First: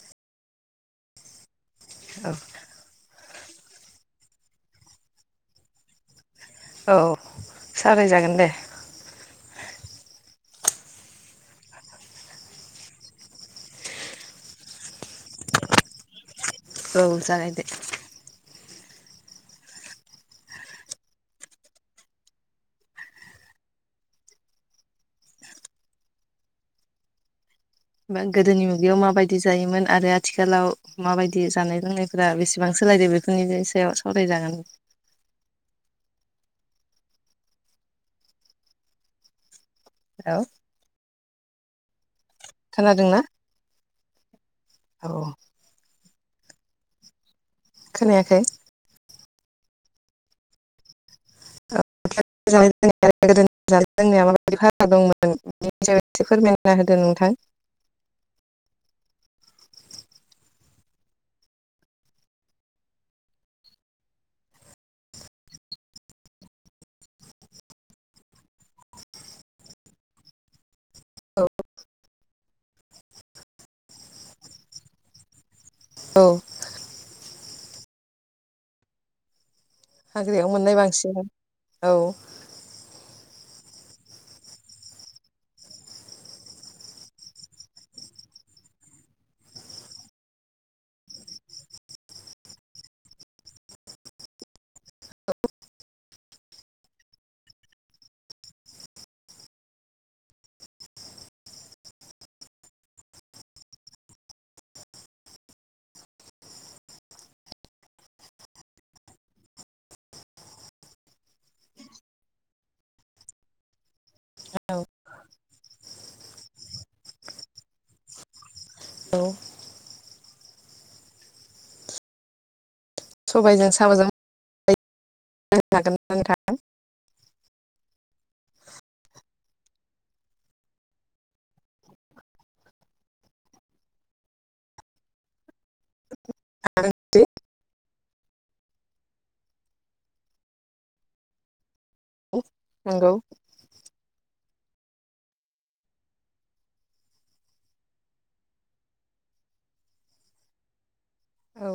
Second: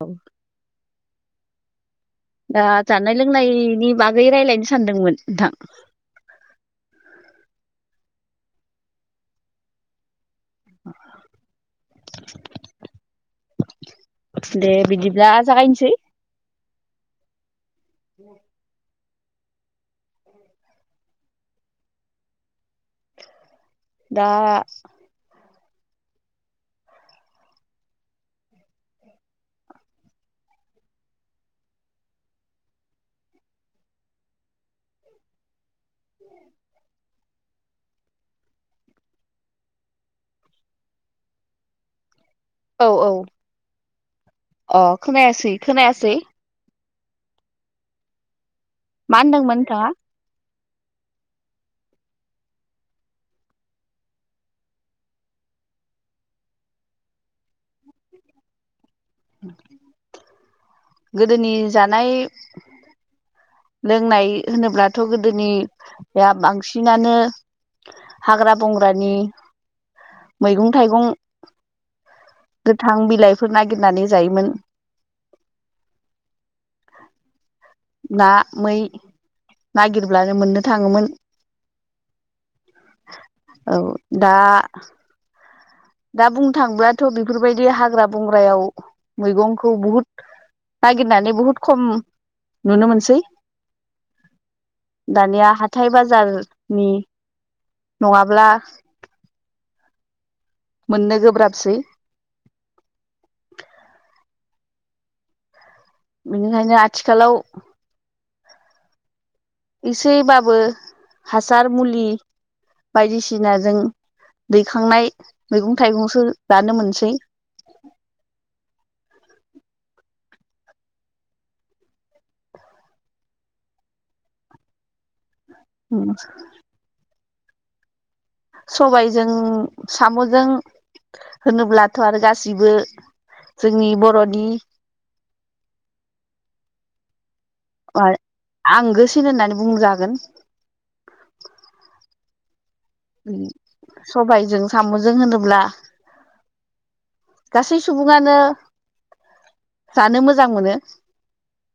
औ औ दा जानाय लोंनायनि बागै रायलायनो सानदोंमोन नोंथां औ सावराय जागोन दे [inaudible] दे बिदिब्ला जागायनोसै औ जागाय दो [inaudible] दा गोदोनि मुगायाव माबायदि जायोमोन आरो आथिखालाव माबायदि जानाय लोंनायफोरा बेसेबांसो सोलायदो बेफोरनि सायाव सावरायजागोन औ औ औ खोनादोंना अ औ खोनायासै खोनायासै खोनायाखै मा होनदोंमोन नोंथाङा आथिखालनि जानाय लोंनाय आरो गोदोनि जानाय लोंनायाव माबादि फाराग दंमोन बेफोरनि सायाव एसे फोरमायना होदो नोंथां गोदोनि जानाय लोंनाय होनोब्लाथ' गोदोनिआ बांसिनानो हाग्रा बंग्रानि मैगं थाइगं औ गोथां बिलाइफोर नागिरनानै जायोमोन। औ ना मै नागिरब्लानो हाग्रायाव मोननो मोननाय थाङोमोन। बांसिन औ औ औ दा दा बुंनो थाङोब्लाथ' बेफोरबायदि हाग्रा बंग्रायाव मैगंखौ बुहुद नागिरनानै बुहुद खम नुनो मोनसै दानिया हाथाय बाजारनि। नङाब्ला। मोननो गोब्राबसै। बेनिखायनो आथिखालाव। एसेबाबो हासार मुलि बायदिसिनाजों। दैखांनाय मैगं थाइगंसो जानो मोनसै। औ। सबाइजों साम'जों। [unintelligible] हागोनना नोंथां। सबायजों साम'जों। होनोब्लाथ' आरो गासिबो जोंनि बर'नि। [inaudible] आं गोसिन होननानै बुंजागोन। [inaudible] नंगौ। सबायजों साम'जों होनोब्ला। गासै सुबुङानो जानो मोजां मोनो। औ।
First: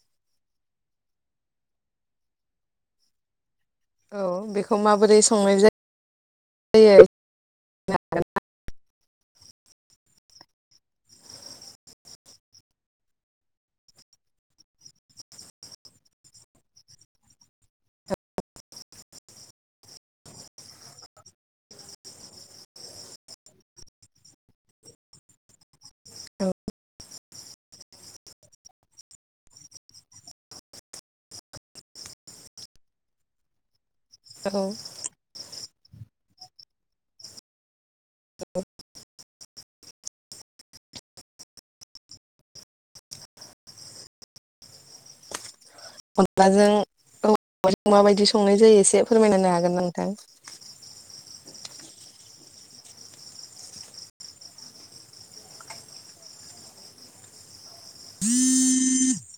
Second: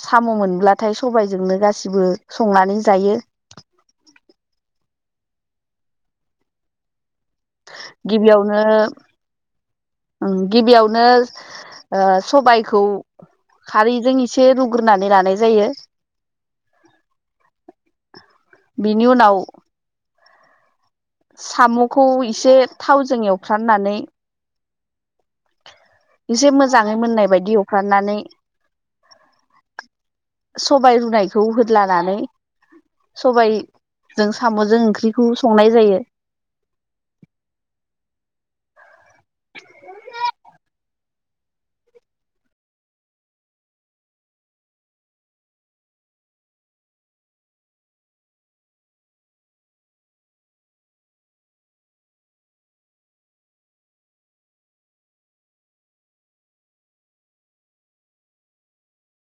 साम' मोनब्लाथाय सबायजोंनो गासिबो संनानै जायो। औ बेखौ माबोरै संनाय जा यो। गिबियावनो। ओम गिबियावनो ओ सबाइखौ। खारैजों एसे रुग्रोनानै लानाय जायो। [inaudible] बिनि उनाव। साम'खौ इसे थावजों एवफ्रामनानै। इसे मोजाङै मोननाय बायदि एवफ्रानानै। सबाय रुनायखौ होदलानानै सबाय। जों औ साम'जों ओंख्रिखौ संनाय जायो। अनलाजों दाउजों माबायदि संनाय जायो एसे फोरमायना होनो हागोन ना नोंथां। [inaudible] [inaudible]